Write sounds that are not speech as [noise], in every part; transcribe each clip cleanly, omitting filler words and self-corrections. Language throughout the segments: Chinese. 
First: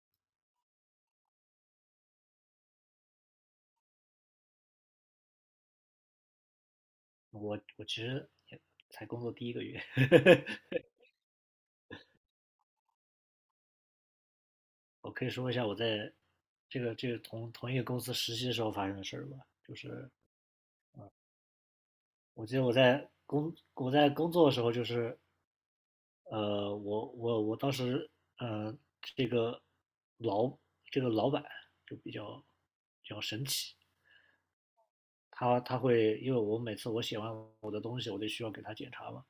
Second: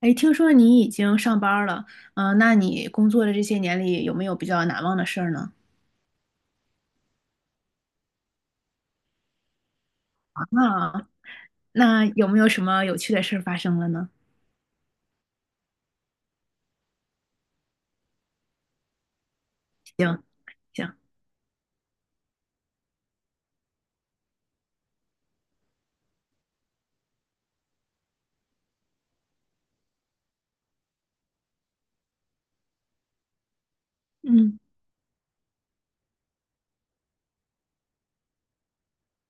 哎，听说你已经上班儿了，那你工作的这些年里有没有比较难忘的事儿呢？我其实也才工作第一个月，[laughs] 啊，那有没有什么有趣的事儿发生了呢？我可以说一下我在这个同一个公司实习的时候发生的事儿吧。就是行，行，我记得我在工作的时候，就是，我当时，嗯，这个老这个老板就比较神奇。嗯，他会因为我每次我写完我的东西，我就需要给他检查嘛。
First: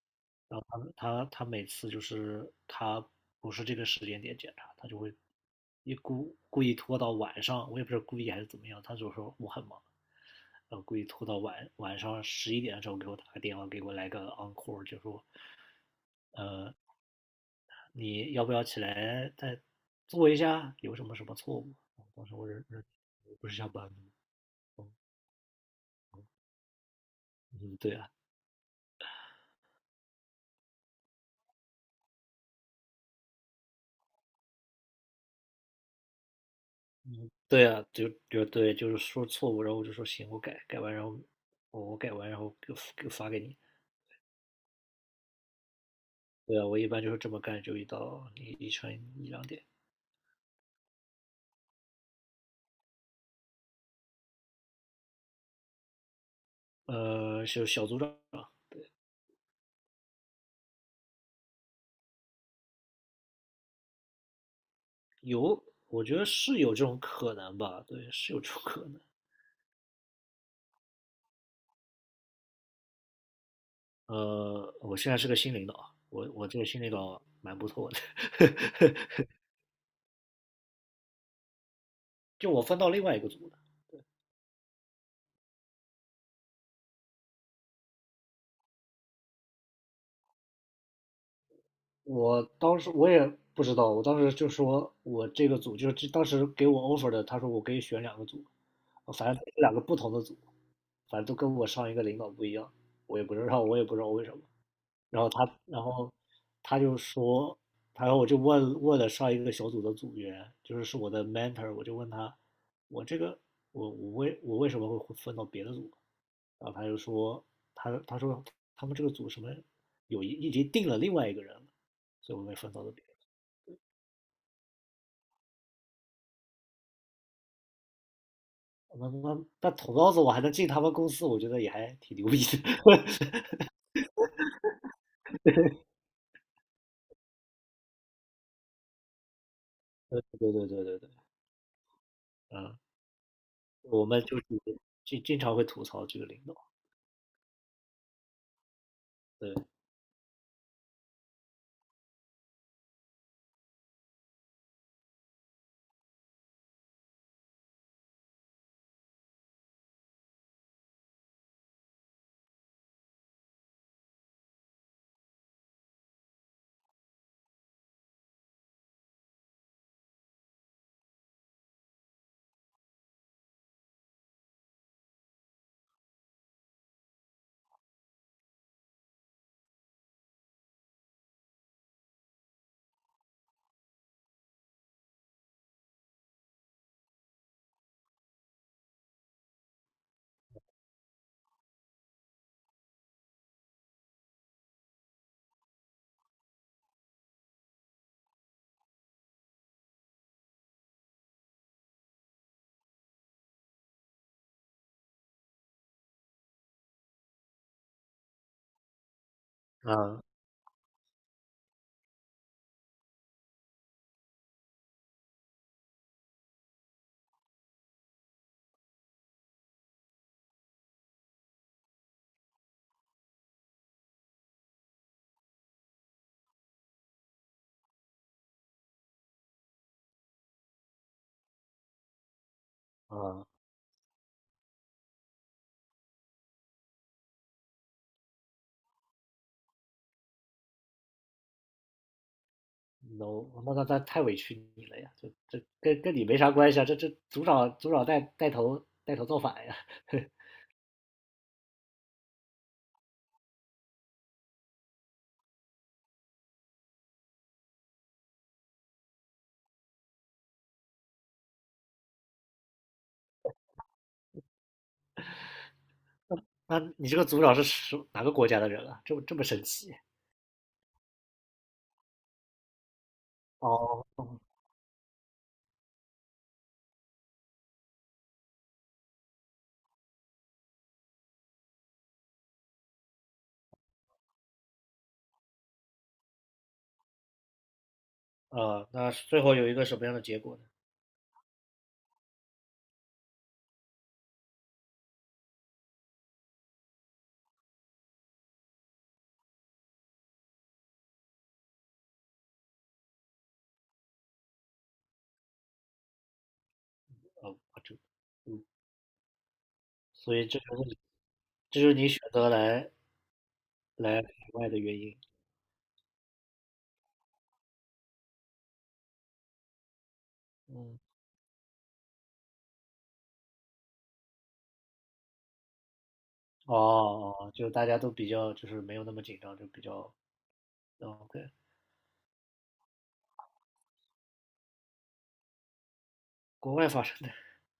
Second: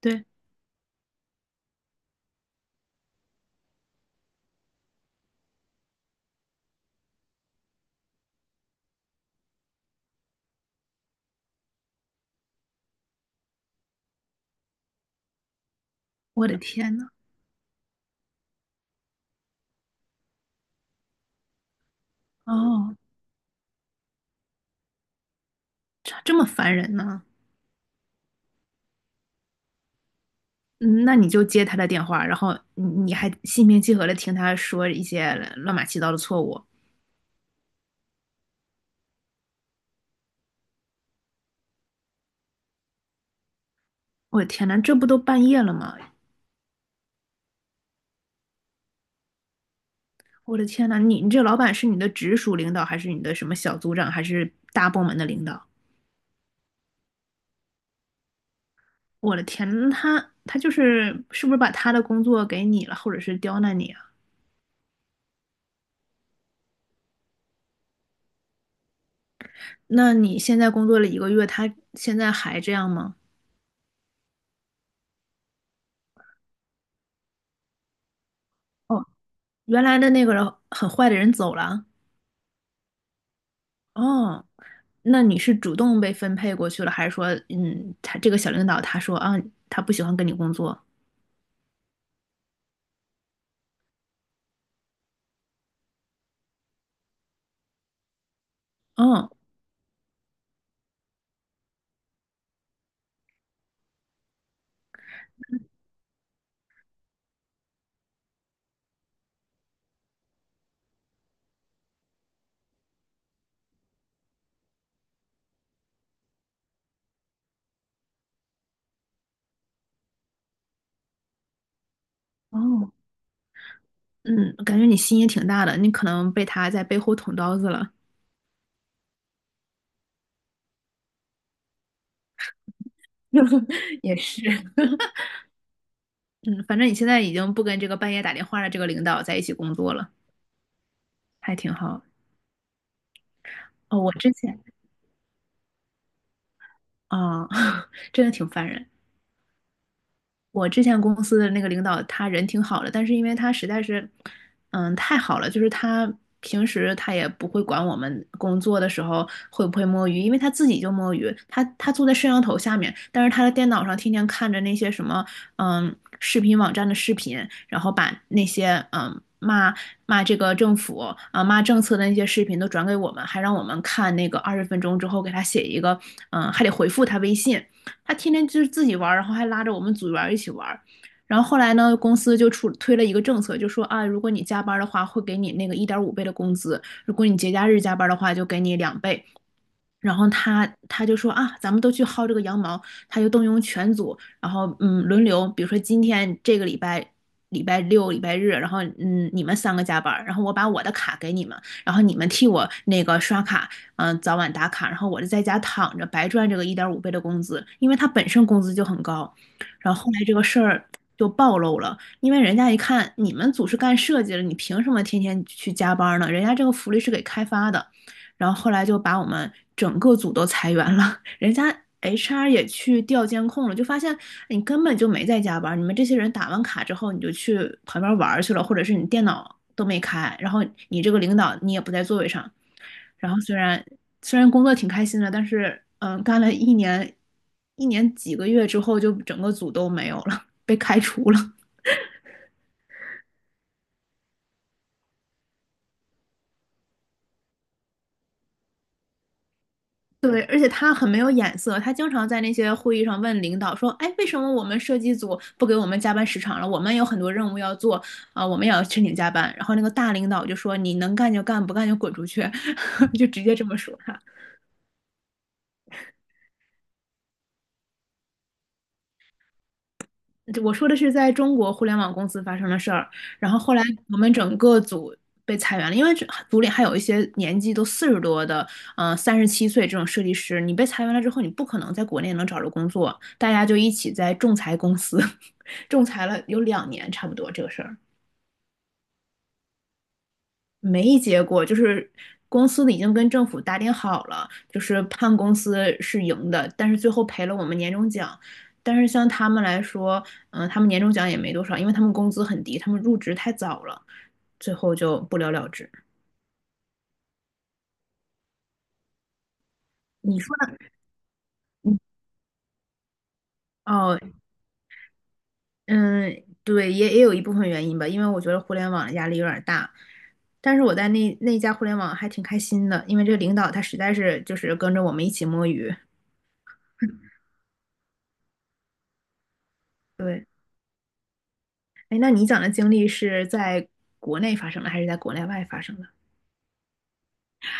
对，他每次就是他不是这个时间点检查，他就会故意拖到晚上，我也不知道故意还是怎么样，他就说我很忙，然后故意拖到晚上11点的时候给我打个电话，给我来个 encore，就说，我的呃，天呐，你要不要起来再做一下？有什么什么错误？啊，当时我哦，我不是下班吗？这么烦人呢？嗯，对啊。嗯，那你就接他的电话，然后你还心平气和的听他说一些乱码七糟的错误。嗯，对啊，就对，就是说错误。然后我就说行，我改完，然后我改完，然后给发给你。我的天呐，这不都半夜了吗？对啊，我一般就是这么干，就一到一一晨一两点。我的天呐，你这老板是你的直属领导，还是你的什么小组长，还是大部门的领导？呃，就小组长。我的天，那他就是是不是把他的工作给你了，或者是刁难你啊？有，我觉得是有这种可能吧，对，是有这种可能。那你现在工作了一个月，他现在还这样吗？我现在是个新领导啊，我这个新领导蛮不错的，哦，[laughs] 原来的那个人很坏的人走了。就我分到另外一个组了。哦，那你是主动被分配过去了，还是说，嗯，他这个小领导他说啊，他不喜欢跟你工作？我当时我也不知道，我当时就说我这个组就是当时给我 offer 的，他说我可以选2个组，哦反正两个不同的组，反正都跟我上一个领导不一样。我也不知道，我也不知道为什么。然后他就说，然后我就问了上一个小组的组员，就是我的 mentor，我就问他，我这个我我为我为什么会分到别的组？然后他就说，他说他们这个组什么有一已经定了另外一个人了，所以我被分到哦，了别的。嗯，感觉你心也挺大的，你可能被他在背后捅刀子了。那捅刀子我还能进他们公司，我觉得也还挺牛逼的。[laughs] [laughs] 也是，[laughs] 嗯，反正你现在已经不跟这个半夜打电话的这个领导在一起工作了，对对对对对对。还挺好。嗯，哦，我我们之就是前经常会吐槽这个领导，啊，[laughs] 真的挺烦人。对。我之前公司的那个领导，他人挺好的，但是因为他实在是，嗯，太好了，就是他平时他也不会管我们工作的时候会不会摸鱼，因为他自己就摸鱼，他坐在摄像头下面，但是他的电脑上天天看着那些什么，视频网站的视频，然后把那些骂这个政府啊骂政策的那些视频都转给我们，还让我们看那个20分钟之后给他写一个，还得回复他微信。他天天就是自己玩然后还拉着我们组员一起玩然后后来呢，公司就出推了一个政策，就说啊，如果你加班的话，会给你那个一点五倍的工资；如果你节假日加班的话，就给你2倍。然后他就说啊，咱们都去薅这个羊毛，他就动用全组，然后轮流，比如说今天这个礼拜六、礼拜日，然后你们三个加班儿，然后我把我的卡给你们，然后你们替我那个刷卡，早晚打卡，然后我就在家躺着白赚这个一点五倍的工资，因为他本身工资就很高，然后后嗯来这个事儿就暴露了，因为人家一看你们组是干设计的，你凭什么天天去加班儿呢？人家这个福利是给开发的。然后后来就把我们整个组都裁员了，[laughs] 人家 HR 也去调监控了，就发现哎你根本就没在加班，你们这些人打完卡之后你就去旁边玩去了，或者是你电脑都没开，然后你这个领导你也不在座位上，然后嗯。虽然工作挺开心的，但是干了一年几个月之后，就整个组都没有了，被开除了。no，那太委屈你了呀，这跟你没啥关系啊，这组长带头造反呀。[laughs] 对，而且他很没有眼色，他经常在那些会议上问领导说：“哎，为什么我们设计组不给我们加班时长了？我们有很多任务要做啊、我们也要申请加班。”然后那个大领导就说：“你能干就干，不干就滚出去。” [laughs] 就直接这么说他。那你这个组长是哪个国家的人啊？这么神奇？我说的是在中国互联网公司发生的事儿，然后后来哦，我们整个组被裁员了，因为这组里还有一些年纪都40多的，37岁这种设计师，你被裁员了之后，你不可能在国内能找着工作，大家就一起在仲裁公司。仲裁了有两年差不多这个事儿呃，那最后有一个什么样的结果呢？没结果，就是公司的已经跟政府打点好了，就是判公司是赢的，但是最后赔了我们年终奖。但是像他们来说，嗯，他们年终奖也没多少，因为他们工资很低，他们入职太早了，最后就不了了之。哦，啊，这，嗯，所你以说的，这就是嗯你选择来哦，来海外的原因。嗯，对，也有一部分原因吧，因为我觉得互联网的压力有点大。但是我嗯，在那家互联网还挺开心的，因为这个领导他实在是就是跟着我们一起摸鱼。哦哦，哦就大家都比较就是没有那么紧张，就比较，对，哦，对。哎，那你讲的经历是在国内发生的，还是在国内外发生的？国外发生的。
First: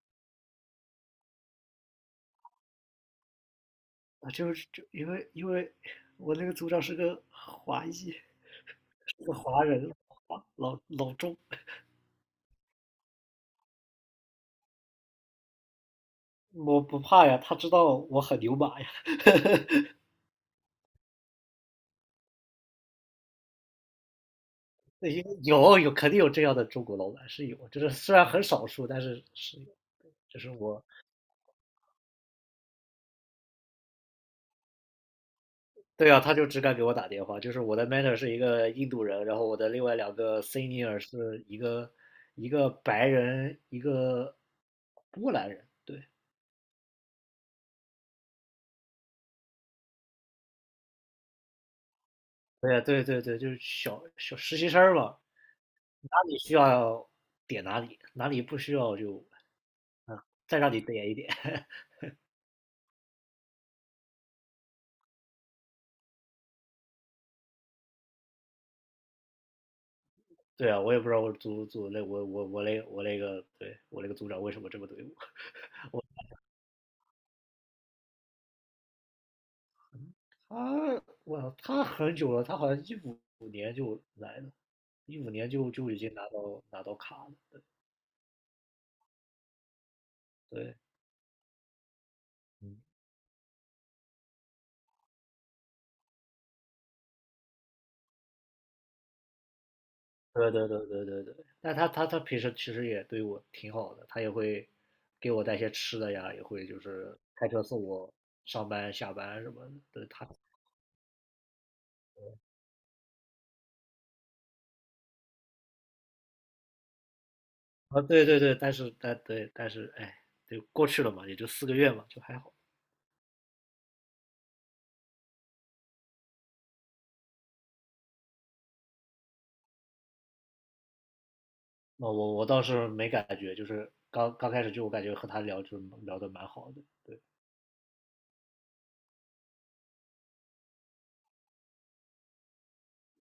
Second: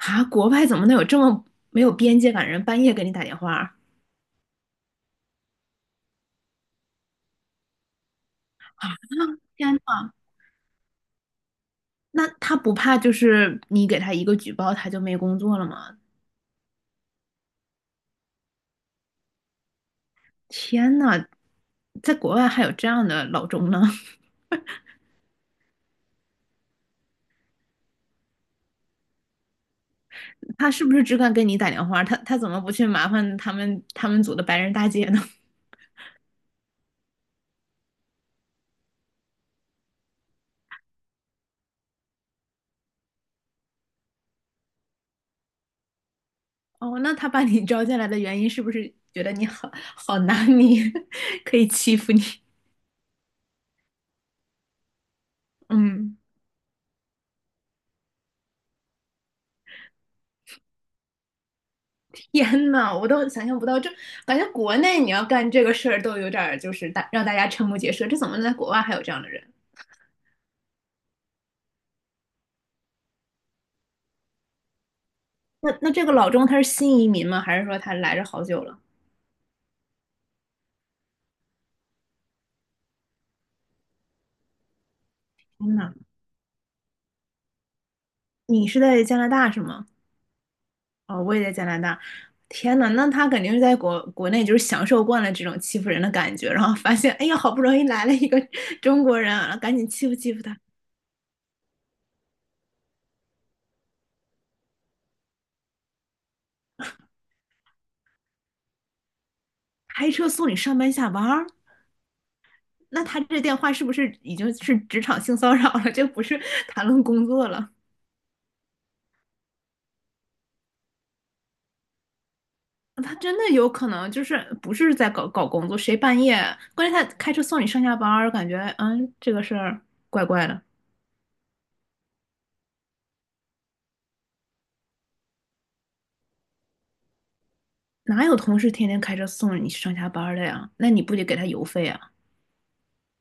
啊，国外怎么能有这么没有边界感的人半夜给你打电话？啊啊，就是就因为我那个组长是个华裔，是个华天人，呐，华老中。那他不怕就是你给他一个举报，他就没工作了吗？我不怕呀，他知道我很牛马呀。[laughs] 天呐，在国外还有这样的老钟呢？因为肯定有这样的中国老板是有，就是虽然很少数，但是是有。就是 [laughs] 他我。是不是只敢给你打电话？他怎么不去麻烦他们组的白人大姐呢？[laughs] 对啊，他就只敢给我打电话。就是我的 mentor 是一个印度人，然后我的另外两个 senior 是一个一个白人，一个波兰人。对。哦，那他把你招进来的原因是不是觉得你好拿捏，[laughs] 可以欺负你？对啊，对对对，就是小小实习生嘛。[laughs] 哪嗯。里需要点哪里，哪里不需要就，啊，再让你点一点。[laughs] 天呐，我都想象不到，这，感觉国内你要干这个事儿都有点儿就是让大家瞠目结舌，这怎么能在国外还有这样的人？对啊，我也不知道，我组组那我我我那我那个对我那个组长为什么这么对那我。这个老钟他是新移民吗？还是说他来这好久了？[laughs] 我他我他很久了。他好像一五年就来了，一五年就天就呐，已经拿到卡了。你是在加拿大是吗？对。哦，我也在加拿大。天嗯，呐，那他肯定是在国内就是享受惯了这种欺负人的感觉，然后发现哎呀，好不容易来了一个中国人啊，赶紧欺负欺负对他，对对对对对。但他平时其实也对我挺好的，他也会给我带些吃的呀，也会就是开车送我上班下班什么的。对开他。车送你上班下班儿。那他这电话是不是已经是职场性骚扰了？这不是谈论工作了。啊，对对对，但是，对，但是哎，就过去了嘛，也就4个月嘛，就还好。他真的有可能就是不是在搞工作，谁半夜？关键他开车送你上下班儿，感觉这个事儿怪怪的。那我倒是没感觉，就是刚刚开始就我感觉和他聊就聊得蛮好的，对。哪有同事天天开车送你上下班儿的呀？那你不得给他油费啊？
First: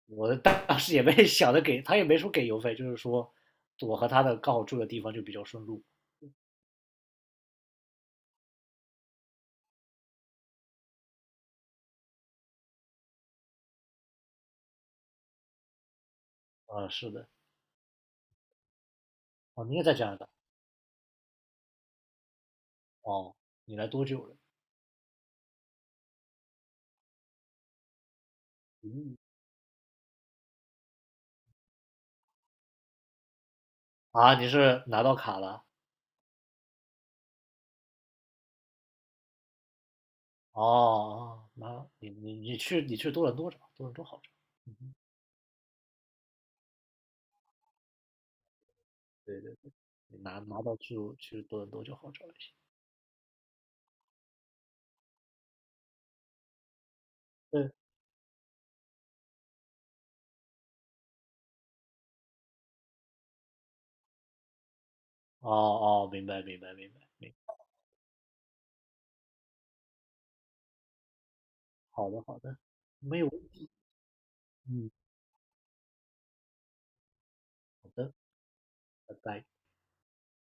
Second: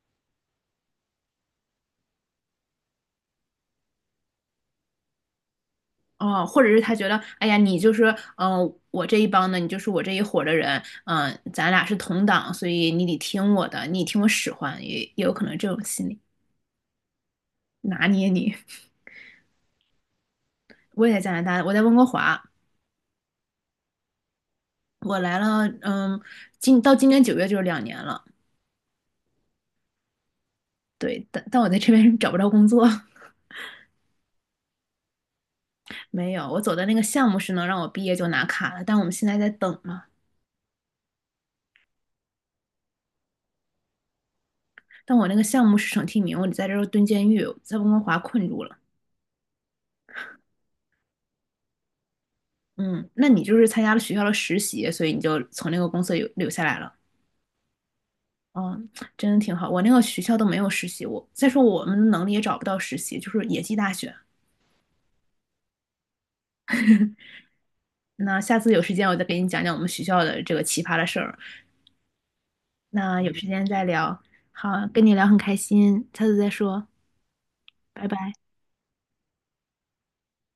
我当时也没 [laughs] 想着给他也没说给邮费，就是说我和他的刚好住的地方就比较顺路。哦，或者是他觉得，哎呀，你就是我这一帮的，你就是我这一伙的人，咱俩是同党，所以你得听我的，你听我使唤，也有可能这种心理啊，是的。拿捏你。哦，你也在加拿大。[laughs] 我也在加拿大，我在温哥华，哦，你来多久了？我来了，到今年九月就是两年了。嗯。对，但我在这边找不着工作，[laughs] 啊，你是拿到卡了？没有。我走的那个项目是能让我毕业就拿卡的，但我们现在在等嘛。哦，拿你你你去你去多伦多找，多伦多好找，但我那个项目是省提名，我得在这儿蹲监狱，在温哥华困住了。对对。你拿到去多伦多就好找一些。嗯，那你就是参加了学校的实习，所以你就从那个公司留下来了。对。嗯，真的挺好。我那个学校都没有实习，我再说我们能力也找不到实习，就是野鸡大学。哦哦，明白明白明白明白，那下次有时间我再给你讲讲我们学校的这个奇葩的事儿。好的好的，没那有有时问间题，再聊。好，嗯，跟你聊很开心，下次再说，好拜的，拜。拜拜。